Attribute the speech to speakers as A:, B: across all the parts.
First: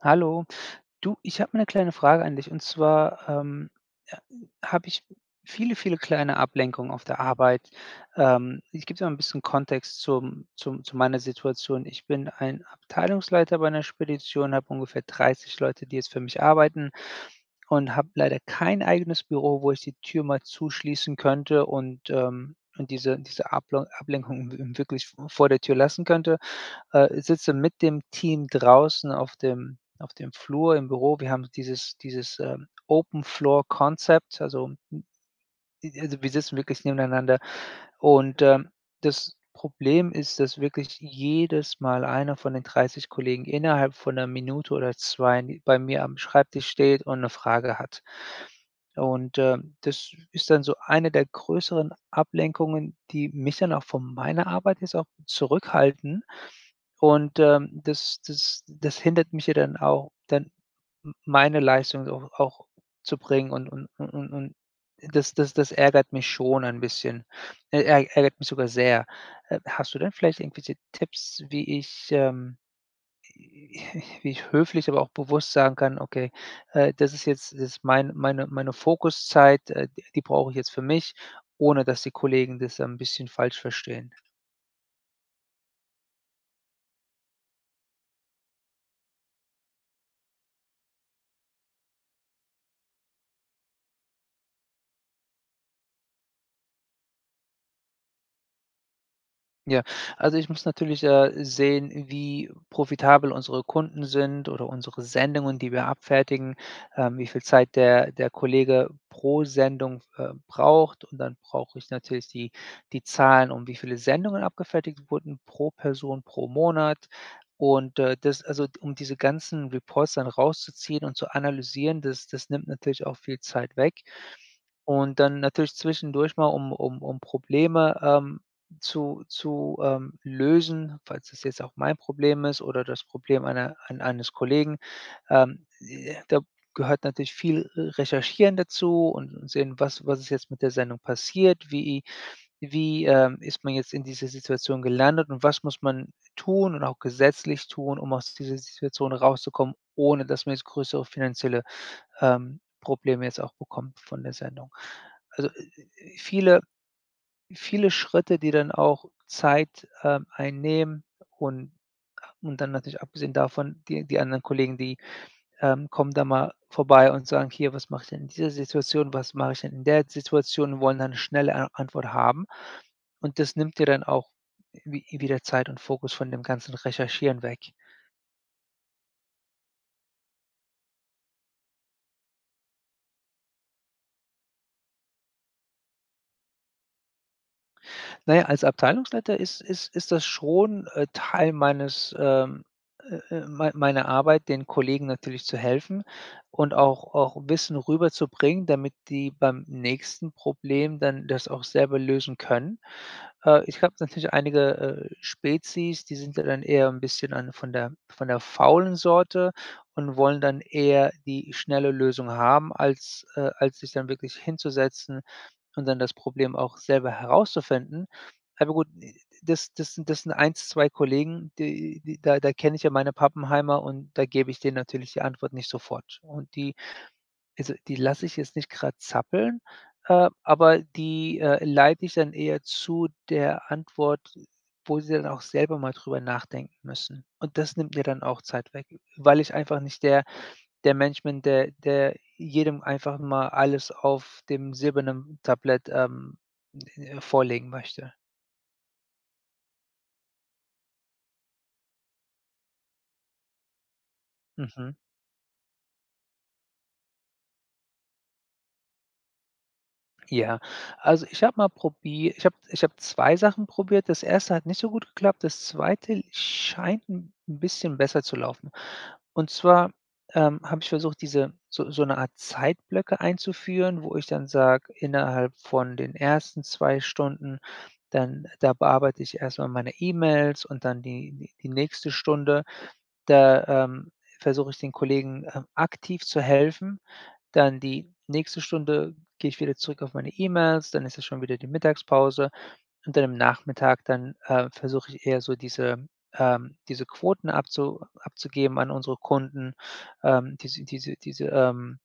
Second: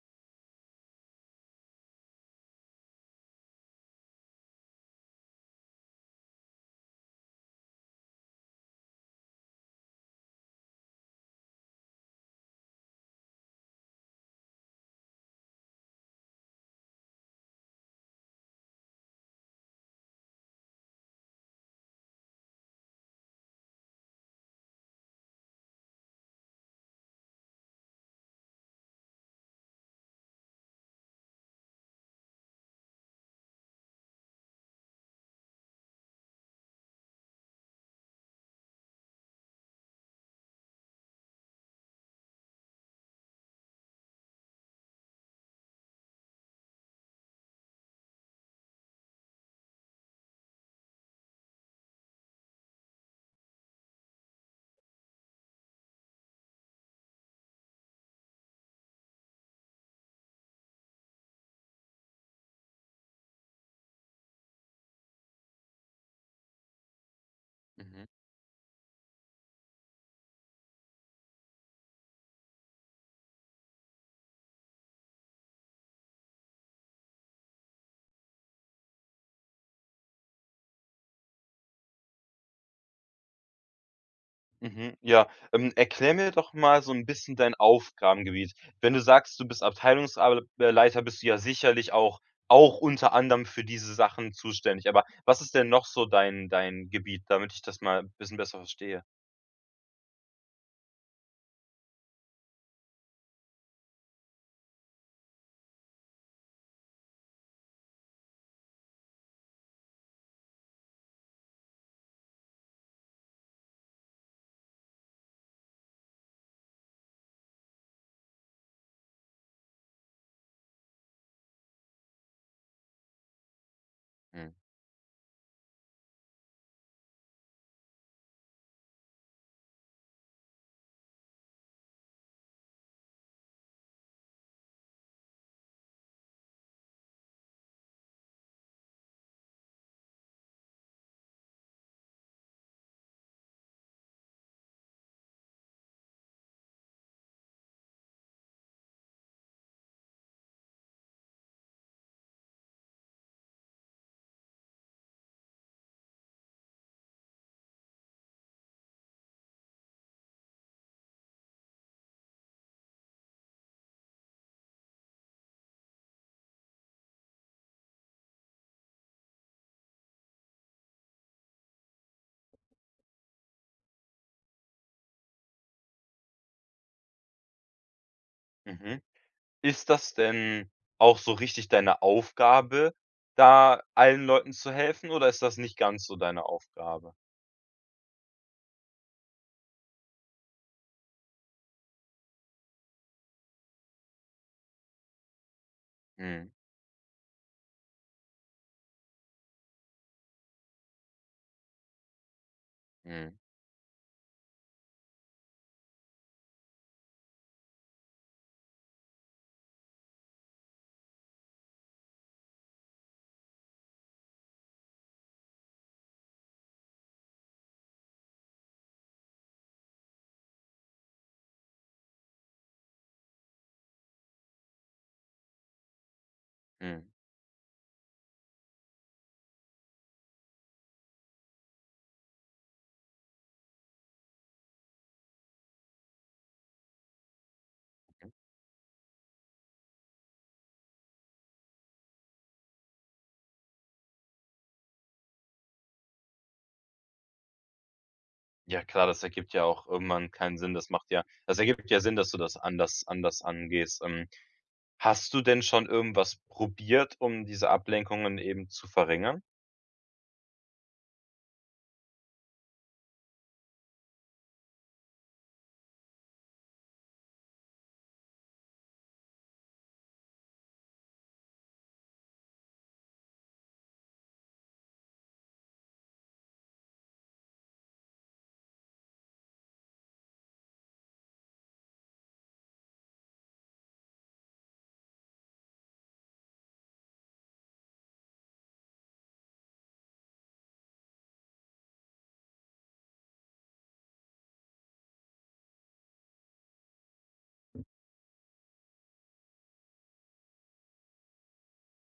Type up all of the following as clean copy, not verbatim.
A: Hallo. Du, ich habe mal eine kleine Frage an dich und zwar, äh, habe ich viele, viele kleine Ablenkungen auf der Arbeit. Ich gebe dir mal ein bisschen Kontext zum zum zu meiner Situation. Ich bin ein Abteilungsleiter bei einer Spedition, habe ungefähr 30 Leute, die jetzt für mich arbeiten und habe leider kein eigenes Büro, wo ich die Tür mal zuschließen könnte und diese Ablenkung wirklich vor der Tür lassen könnte. Sitze mit dem Team draußen auf dem Flur im Büro. Wir haben dieses Open Floor Concept, also wir sitzen wirklich nebeneinander und, das Problem ist, dass wirklich jedes Mal einer von den 30 Kollegen innerhalb von einer Minute oder 2 n bei mir am Schreibtisch steht und eine Frage hat. Und, das ist dann so eine der größeren Ablenkungen, die mich dann auch von meiner Arbeit jetzt auch zurückhalten. Und, das hindert mich ja dann auch, dann meine Leistung auch zu bringen und das ärgert mich schon ein bisschen. Äh,
B: Mhm,
A: ärg ärgert mich sogar sehr. Hast du denn vielleicht irgendwelche Tipps, wie ich, wie ich höflich, aber auch bewusst sagen kann: „Okay, das ist meine Fokuszeit, die brauche ich jetzt für mich", ohne dass die Kollegen das ein bisschen falsch verstehen?
B: mhm, ja. Erklär mir doch mal so ein bisschen dein Aufgabengebiet. Wenn du sagst, du bist Abteilungsleiter, bist du ja sicherlich auch unter anderem für diese Sachen zuständig. Aber was ist denn noch so dein Gebiet, damit ich das mal ein bisschen besser verstehe?
A: Ja, also ich muss natürlich sehen, wie profitabel unsere Kunden sind oder unsere Sendungen, die wir abfertigen, wie viel Zeit der Kollege pro Sendung braucht. Und dann brauche ich natürlich die Zahlen, um wie viele Sendungen abgefertigt wurden pro Person pro Monat. Und also um diese ganzen Reports dann rauszuziehen und zu analysieren, das nimmt natürlich auch viel Zeit weg.
B: Mhm,
A: Und dann natürlich zwischendurch mal, um Probleme, zu lösen, falls das jetzt auch mein Problem ist oder das Problem einer ein eines Kollegen, da gehört natürlich viel Recherchieren dazu und sehen, was ist jetzt mit der Sendung passiert, wie ist man jetzt in dieser Situation gelandet und was muss man tun und auch gesetzlich tun, um aus dieser Situation rauszukommen, ohne dass man jetzt größere finanzielle Probleme jetzt auch bekommt von der Sendung. Also, viele viele Schritte, die dann auch Zeit, einnehmen. Und und dann natürlich abgesehen davon, die anderen Kollegen, die kommen da mal vorbei und sagen: „Hier, was mache ich denn in dieser Situation? Was mache ich denn in der Situation?" und wollen dann 'ne schnelle A Antwort haben. Und das nimmt dir dann auch wi wieder Zeit und Fokus von dem ganzen Recherchieren weg.
B: mhm. Ist das denn auch so richtig deine Aufgabe, da allen Leuten zu helfen oder ist das nicht ganz so deine Aufgabe?
A: Naja, als Abteilungsleiter ist das schon, Teil meines, mei meiner Arbeit, den Kollegen natürlich zu helfen
B: Mhm,
A: und auch Wissen rüberzubringen, damit die beim nächsten Problem dann das auch selber lösen können.
B: mhm,
A: Ich habe natürlich einige, Spezies, die sind ja dann eher ein bisschen an von der faulen Sorte und wollen dann eher die schnelle Lösung haben, als sich dann wirklich hinzusetzen und dann das Problem auch selber herauszufinden. Aber gut, das sind 1, 2 Kollegen, die da kenne ich ja meine Pappenheimer und da gebe ich denen natürlich die Antwort nicht sofort. Und die
B: mhm.
A: also, die lasse ich jetzt nicht gerade zappeln, aber die, leite ich dann eher zu der Antwort, wo sie dann auch selber mal drüber nachdenken müssen. Und das nimmt mir dann auch Zeit weg, weil ich einfach nicht der Mensch bin, der jedem einfach mal alles auf dem silbernen Tablett, vorlegen möchte.
B: Ja klar, das ergibt ja auch irgendwann keinen Sinn. Das ergibt ja Sinn, dass du das anders angehst.
A: Mhm.
B: Hast du denn schon irgendwas probiert, um diese Ablenkungen eben zu verringern?
A: Ja, also ich habe mal probiert ich habe 2 Sachen probiert. Das erste hat nicht so gut geklappt. Das zweite scheint ein 'n bisschen besser zu laufen. Und zwar, habe ich versucht, diese so so eine Art Zeitblöcke einzuführen, wo ich dann sage, innerhalb von den ersten 2 Stunden, dann da bearbeite ich erstmal meine E-Mails und dann die nächste Stunde da, versuche ich den Kollegen, aktiv zu helfen. Dann die nächste Stunde gehe ich wieder zurück auf meine E-Mails, dann ist es schon wieder die Mittagspause und dann im Nachmittag versuche ich eher so diese Quoten abzugeben an unsere Kunden, diese diese diese, ähm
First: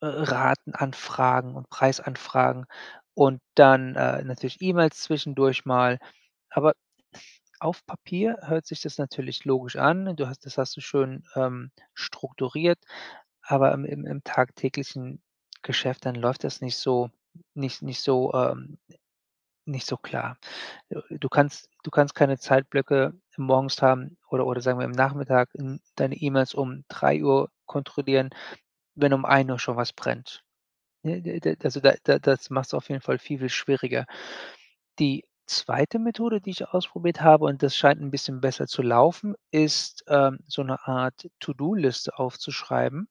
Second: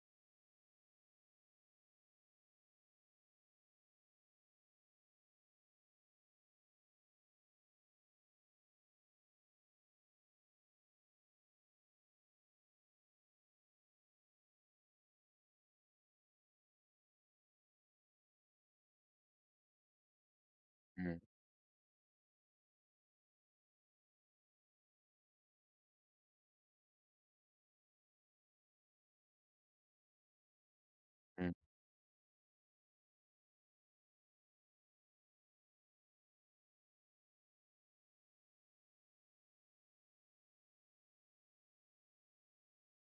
A: äh, Ratenanfragen und Preisanfragen und dann, natürlich E-Mails zwischendurch mal. Aber auf Papier hört sich das natürlich logisch an. Du hast das hast du schön, strukturiert, aber im tagtäglichen Geschäft, dann läuft das nicht nicht so, ähm nicht so klar. Äh,
B: Mhm,
A: du kannst keine Zeitblöcke morgens haben oder sagen wir im Nachmittag, deine E-Mails um 3 Uhr kontrollieren, wenn um 1 Uhr schon was brennt. Ne, d
B: mhm,
A: d also, da das macht es auf jeden Fall viel, viel schwieriger. Die zweite Methode, die ich ausprobiert habe, und das scheint ein bisschen besser zu laufen, ist, so eine Art To-do-Liste aufzuschreiben.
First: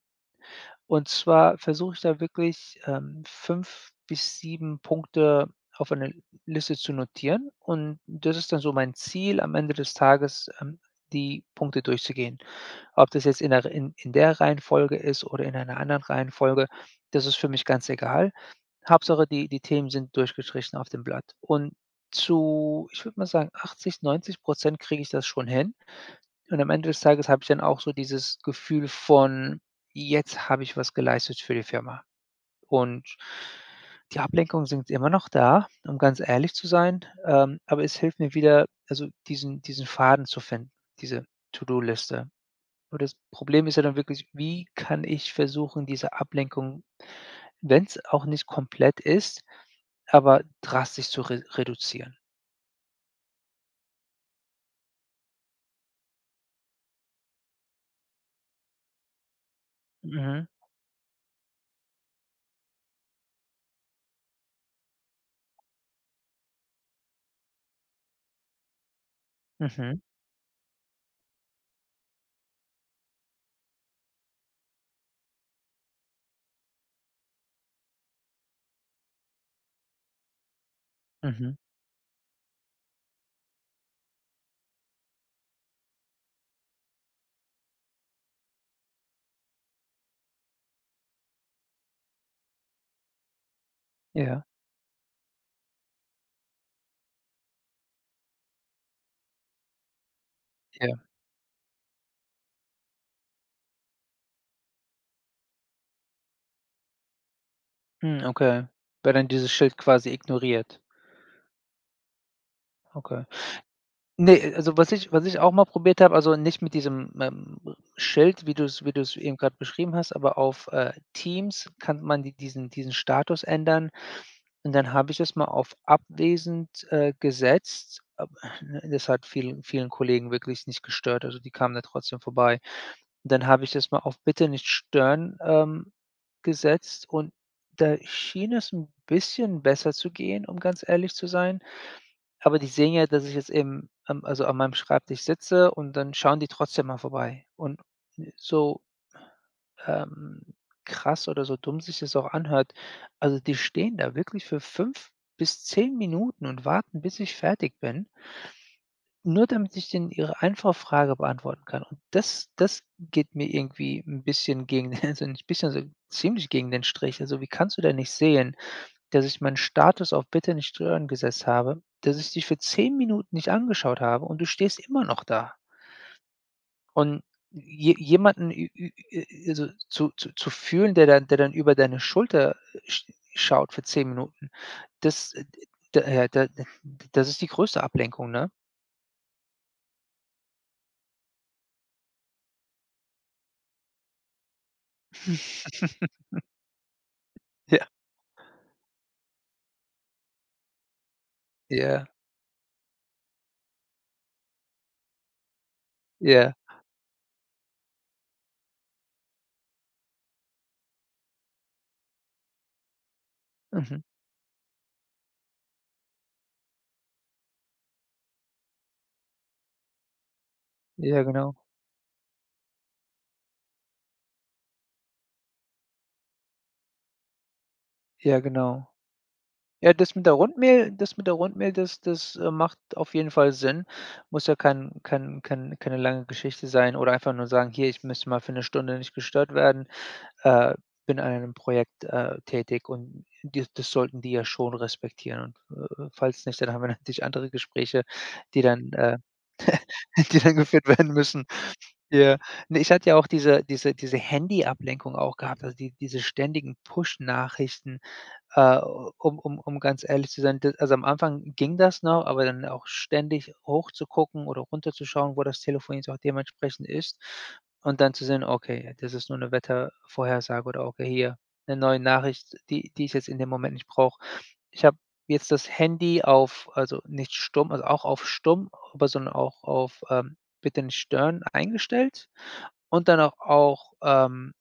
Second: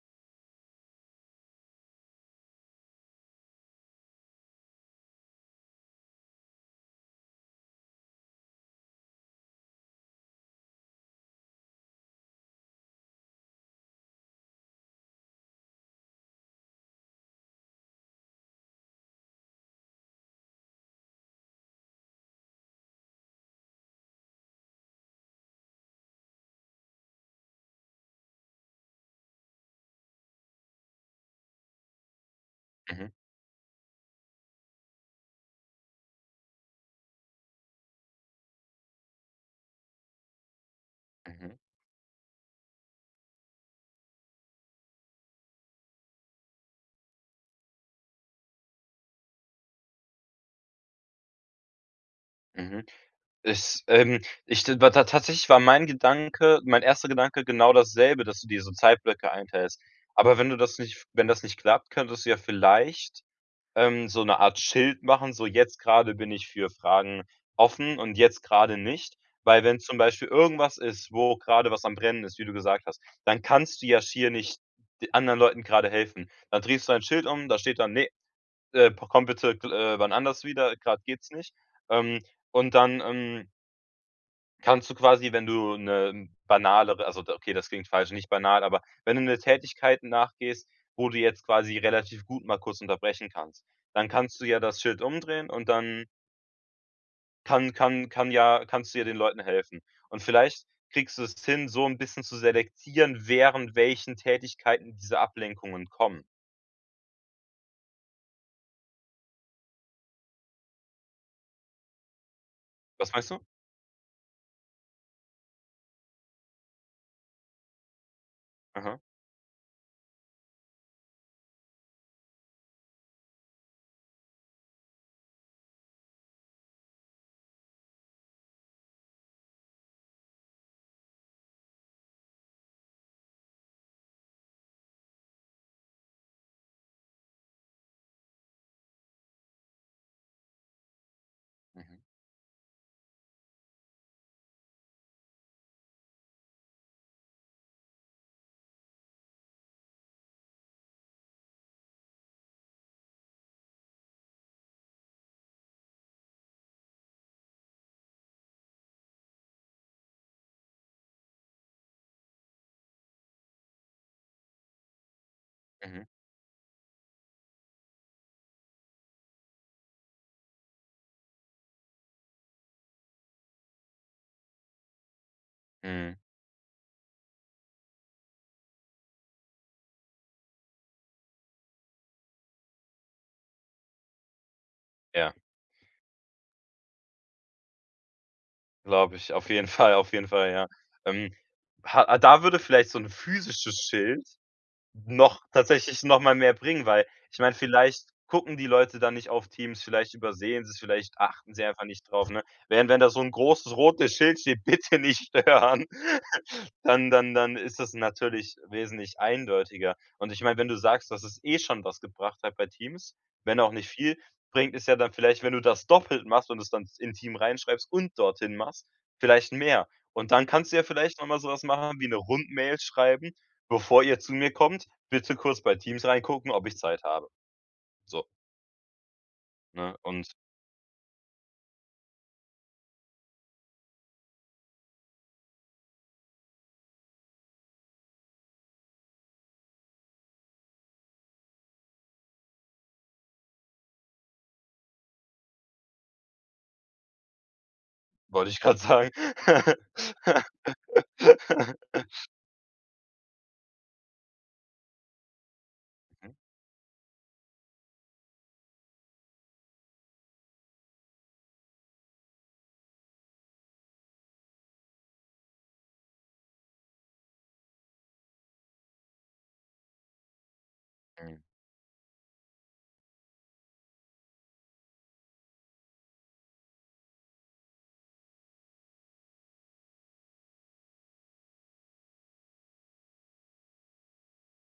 A: Und zwar versuche ich da wirklich, 5 bis 7 Punkte auf eine Liste zu notieren. Und das ist dann so mein Ziel am Ende des Tages, die Punkte durchzugehen. Ob das jetzt in der Reihenfolge ist oder in einer anderen Reihenfolge, das ist für mich ganz egal. Hauptsache, die Themen sind durchgestrichen auf dem Blatt. Und ich würde mal sagen, 80, 90 kriege ich das schon hin. Und am Ende des Tages habe ich dann auch so dieses Gefühl von: „Jetzt habe ich was geleistet für die Firma."
B: mhm,
A: Und die Ablenkungen sind immer noch da, um ganz ehrlich zu sein, aber es hilft mir wieder, also, diesen Faden zu finden, diese
B: mhm,
A: To-do-Liste. Und das Problem ist ja dann wirklich, wie kann ich versuchen, diese Ablenkung, wenn es auch nicht komplett ist, aber drastisch zu re reduzieren.
B: mhm. Ist, ich d war ta Tatsächlich war mein Gedanke mein erster Gedanke genau dasselbe, dass du dir so Zeitblöcke einteilst. Aber
A: Mhm,
B: wenn das nicht klappt, könntest du ja vielleicht so eine Art Schild machen, so: „Jetzt gerade bin ich für Fragen offen und jetzt gerade nicht.“ Weil wenn zum
A: mhm,
B: Beispiel irgendwas ist, wo gerade was am Brennen ist, wie du gesagt hast, dann kannst du ja schier nicht d anderen Leuten gerade helfen. Dann drehst du ein Schild um, da steht dann: „Ne, komm bitte, wann anders wieder, gerade geht's
A: mhm.
B: nicht.“ Ähm, und dann, ähm Kannst du quasi, wenn du 'ne banalere also, d okay, das klingt falsch, nicht banal, aber wenn du 'ne Tätigkeit nachgehst, wo du jetzt quasi relativ gut mal kurz unterbrechen kannst, dann kannst
A: Ja,
B: du ja das Schild umdrehen und dann kannst du ja den Leuten helfen. Und vielleicht
A: ja.
B: kriegst du es hin, so 'n bisschen zu selektieren, während welchen Tätigkeiten diese Ablenkungen kommen.
A: Hm, okay. Weil dann dieses Schild quasi ignoriert.
B: Was
A: Okay.
B: meinst du?
A: Ne, also was ich auch mal probiert habe, also nicht mit diesem, Schild, wie du's wie
B: Aha.
A: du's eben grad beschrieben hast, aber auf, Teams kann man diesen Status ändern. Und dann habe ich es mal auf abwesend, gesetzt. Ab ne, das hat vielen vielen Kollegen wirklich nicht gestört, also die kamen da trotzdem vorbei. Dann habe ich das mal auf „Bitte nicht stören", gesetzt und da schien es 'n bisschen besser zu gehen, um ganz ehrlich zu sein.
B: Mhm.
A: Aber die sehen ja, dass ich jetzt eben also an meinem Schreibtisch sitze und dann schauen die trotzdem mal vorbei. Und so, ähm, krass oder so dumm sich das auch anhört, also die stehen da wirklich für 5 bis 10 Minuten und warten, bis ich fertig bin, nur damit ich denen ihre einfache Frage beantworten kann. Und das geht mir irgendwie ein bisschen gegen also nicht ein bisschen, so
B: Mhm.
A: ziemlich gegen den Strich. Also, wie kannst du denn nicht sehen, dass ich meinen Status auf „Bitte nicht stören" gesetzt habe, dass ich dich für 10 Minuten nicht angeschaut habe und du stehst immer noch da.
B: Mhm.
A: Und je jemanden ü ü also, zu fühlen, der dann über deine Schulter, schaut für 10 Minuten, das,
B: Ja,
A: d da das ist die größte Ablenkung, ne?
B: glaube ich. Auf jeden Fall, auf jeden Fall, ja. Ähm, ha Da würde vielleicht so 'n physisches Schild noch tatsächlich noch mal mehr bringen, weil ich meine,
A: Ja,
B: vielleicht gucken die Leute dann nicht auf Teams, vielleicht übersehen sie es, vielleicht achten sie einfach
A: ja,
B: nicht drauf, ne? Während wenn da so 'n großes rotes Schild steht: „Bitte nicht stören“,
A: ja.
B: dann ist das natürlich wesentlich eindeutiger. Und ich meine, wenn du sagst, dass es eh schon was gebracht hat bei Teams, wenn auch nicht
A: Mhm.
B: viel, bringt es ja dann vielleicht, wenn du das doppelt machst und es dann in Team reinschreibst und dorthin machst, vielleicht mehr. Und dann kannst du ja vielleicht
A: Ja,
B: noch mal so
A: genau.
B: was machen wie 'ne Rundmail schreiben: „Bevor ihr zu mir kommt, bitte kurz bei Teams reingucken, ob ich Zeit habe. So,
A: Ja, genau. Ja,
B: ne? Und
A: Das mit der Rundmehl, das macht auf jeden Fall Sinn. Muss ja keine lange Geschichte sein oder einfach nur sagen: „Hier, ich müsste mal für eine Stunde nicht gestört werden, äh, bin an einem Projekt, tätig." Und die das sollten die ja schon respektieren und, falls nicht, dann haben wir natürlich andere Gespräche,
B: wollte ich
A: die
B: grad
A: dann
B: sagen.“
A: die dann geführt werden müssen. Ja. Ne, ich hatte ja auch diese Handyablenkung auch gehabt, also diese
B: Mhm,
A: ständigen Push-Nachrichten, um ganz ehrlich zu sein, d also, am Anfang ging das noch, aber dann auch ständig hochzugucken oder runterzuschauen, wo das Telefon jetzt auch dementsprechend ist und dann zu sehen: „Okay, das ist nur eine Wettervorhersage" oder „Okay,
B: mhm,
A: hier eine neue Nachricht, die ich jetzt in dem Moment nicht brauche." Ich habe jetzt das Handy auf, also, nicht stumm, also, auch auf stumm, aber sondern auch auf, „Bitte nicht stören" eingestellt und dann auch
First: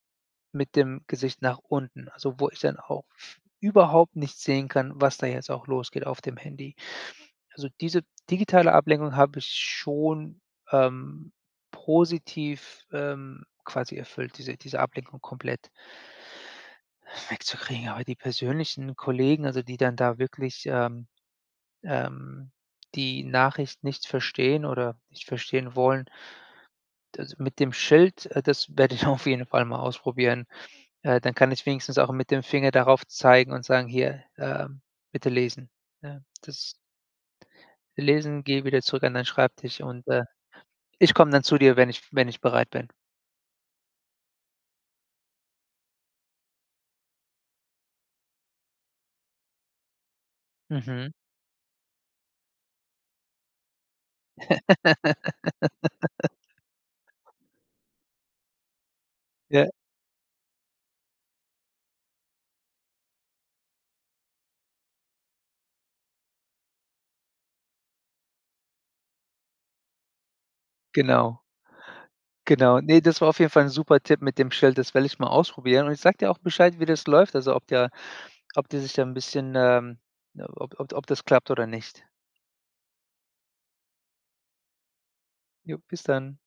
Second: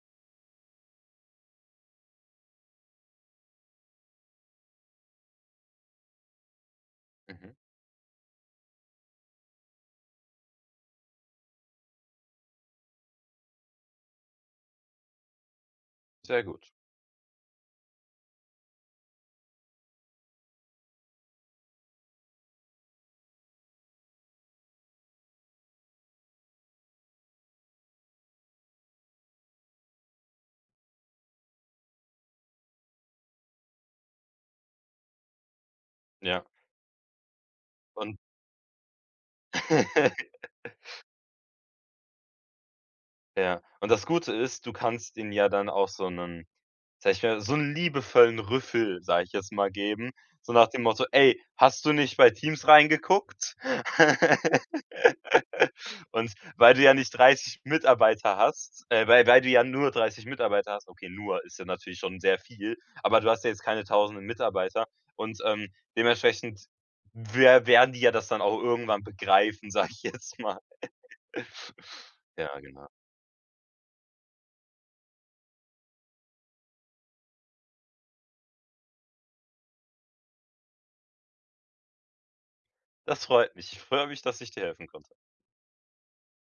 A: mit dem Gesicht nach unten, also wo ich dann auch überhaupt nicht sehen kann, was da jetzt auch losgeht auf dem Handy.
B: mhm.
A: Also, diese digitale Ablenkung habe ich schon, ähm, positiv, quasi erfüllt, diese Ablenkung komplett
B: Sehr gut.
A: wegzukriegen. Aber die persönlichen Kollegen, also die dann da wirklich, ähm, die Nachricht nicht verstehen oder nicht verstehen wollen, also mit dem Schild, das werde ich auf jeden Fall mal ausprobieren. Dann kann ich wenigstens auch mit dem Finger darauf zeigen und sagen: „Hier, bitte lesen." Ne?
B: Ja.
A: Das
B: Und
A: Lesen, geh wieder zurück an deinen Schreibtisch und, ich komme dann zu dir, wenn ich bereit bin.
B: ja. Und das Gute ist, du kannst ihnen ja dann auch so 'nen so 'n liebevollen Rüffel, sage ich jetzt mal, geben, so nach dem Motto:
A: Mhm.
B: „Ey, hast du nicht bei Teams reingeguckt?“ Und weil du ja nicht 30 Mitarbeiter hast äh, weil du ja
A: Ja,
B: nur 30 Mitarbeiter hast, okay, nur ist ja natürlich schon sehr viel, aber du hast ja jetzt keine tausenden Mitarbeiter und, dementsprechend werden die ja das dann auch irgendwann begreifen, sage ich jetzt mal.
A: genau,
B: Ja,
A: genau.
B: genau.
A: Ne, das war auf jeden Fall ein super Tipp mit dem Schild, das werde ich mal ausprobieren und ich sag dir auch Bescheid, wie das läuft, also ob die sich da ein bisschen, ob das klappt oder nicht.
B: Das freut mich. Ich freue mich, dass ich dir helfen konnte.
A: Jo, bis dann.